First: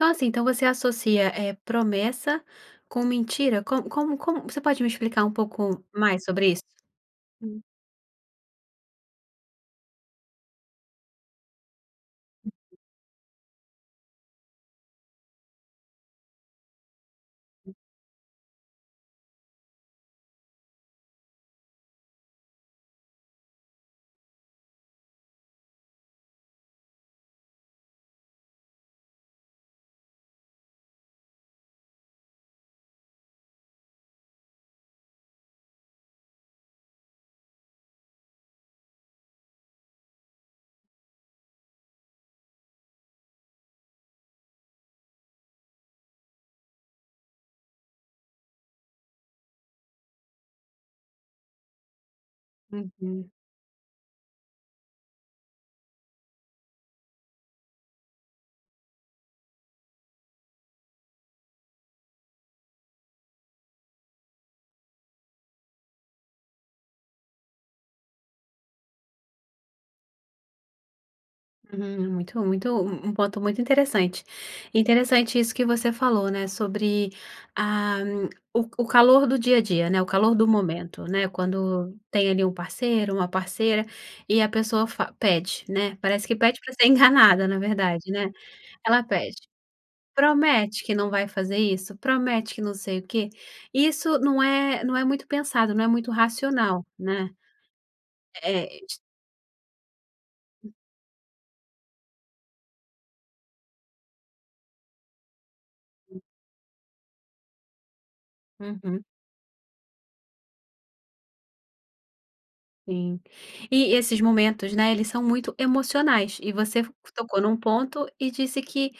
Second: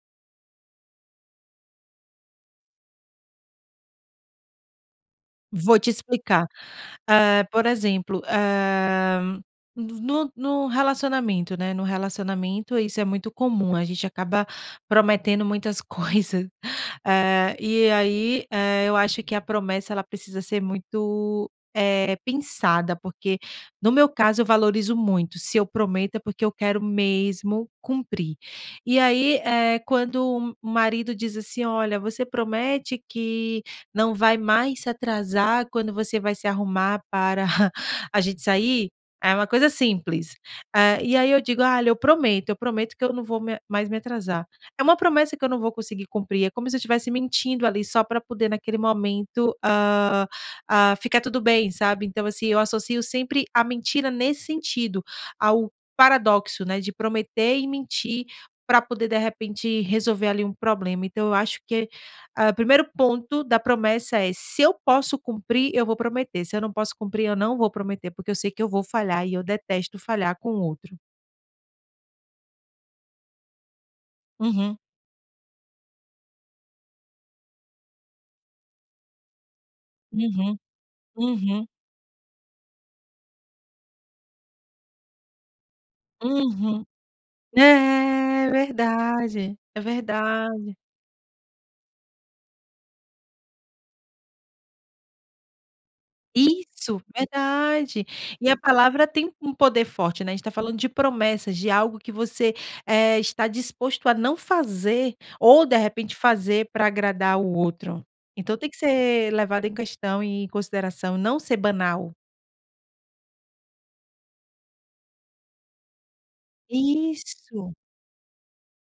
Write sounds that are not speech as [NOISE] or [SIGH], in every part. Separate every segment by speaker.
Speaker 1: Nossa! Então, você associa, eh, promessa com mentira? Como como como você pode me explicar um
Speaker 2: Vou
Speaker 1: pouco
Speaker 2: te
Speaker 1: mais
Speaker 2: explicar.
Speaker 1: sobre isso?
Speaker 2: Eh,
Speaker 1: Hum.
Speaker 2: por exemplo, eh, no v no no relacionamento, né, no relacionamento isso é muito comum, a gente acaba prometendo muitas coisas. É, e aí, eh, eu acho que a promessa, ela precisa ser muito, eh, pensada, porque, no meu caso, eu valorizo muito, se eu prometo, é porque eu quero mesmo cumprir. E aí, eh, quando um marido diz assim: "Olha, você promete que não vai mais se atrasar quando você vai se arrumar para [CHUCKLES] a gente sair?" É uma coisa simples. Eh, e aí eu digo: "Ah, lhe eu prometo, eu prometo que eu não vou me mais me atrasar." É uma promessa que eu não vou conseguir cumprir, é como se eu estivesse mentindo ali só pra poder, naquele momento, ah ah, ficar tudo bem, sabe? Então, assim, eu associo
Speaker 1: Uhum.
Speaker 2: sempre a mentira nesse sentido, ao paradoxo, né, de prometer e mentir pra poder, de repente, resolver ali um problema. Então, eu acho que, ah, primeiro ponto da promessa é: "Se eu posso cumprir, eu vou prometer, se eu não posso cumprir, eu não vou prometer." Porque eu sei que eu vou falhar e eu detesto falhar com o outro.
Speaker 1: Hum, muito muito, um um ponto muito interessante.
Speaker 2: Uhum.
Speaker 1: Interessante isso que você falou, né, sobre, ah, o o calor do dia a dia, né, o calor do
Speaker 2: Uhum.
Speaker 1: momento, né,
Speaker 2: Uhum.
Speaker 1: quando tem ali um parceiro, uma parceira, e a pessoa fa pede, né? Parece que pede pra
Speaker 2: Uhum.
Speaker 1: ser enganada, na verdade, né?
Speaker 2: É,
Speaker 1: Ela pede:
Speaker 2: verdade. É verdade.
Speaker 1: "Promete que não vai fazer isso? Promete que não sei o quê?" Isso não é não é muito pensado, não é muito racional,
Speaker 2: Isso!
Speaker 1: né?
Speaker 2: Verdade. E a
Speaker 1: É, ti
Speaker 2: palavra tem um poder forte, né, a gente está falando de promessas, de algo que você, eh, está disposto a não fazer ou de repente
Speaker 1: [UNINTELLIGIBLE]
Speaker 2: fazer pra agradar o outro. Então, tem que
Speaker 1: Uhum.
Speaker 2: ser levado em questão e em consideração, não ser banal.
Speaker 1: Sim. E esses momentos, né, eles são muito emocionais e você fa tocou num
Speaker 2: Isso.
Speaker 1: ponto e disse que,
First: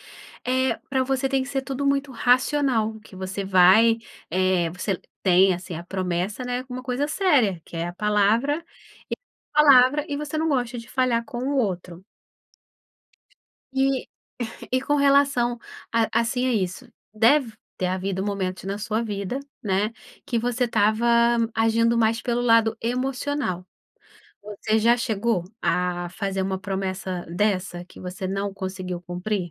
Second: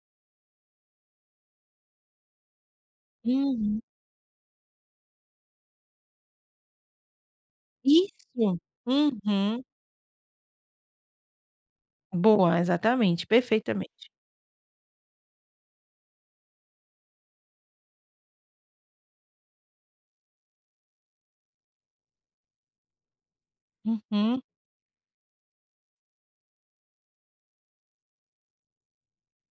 Speaker 1: eh, pra você tem que ser tudo muito racional, que você
Speaker 2: Uhum.
Speaker 1: vai, eh, você l tem, assim, a promessa, né, como uma coisa séria, que é a palavra
Speaker 2: Isso.
Speaker 1: e
Speaker 2: Uhum.
Speaker 1: [UNINTELLIGIBLE] palavra e você não gosta de falhar com o outro.
Speaker 2: Boa. Exatamente.
Speaker 1: E,
Speaker 2: Perfeitamente.
Speaker 1: [CHUCKLES] e com relação a, assim, a isso? Deve ter havido momentos na sua vida, né, que você estava agindo mais pelo lado emocional.
Speaker 2: Uhum.
Speaker 1: Você já chegou a fazer uma promessa dessa que você não conseguiu cumprir?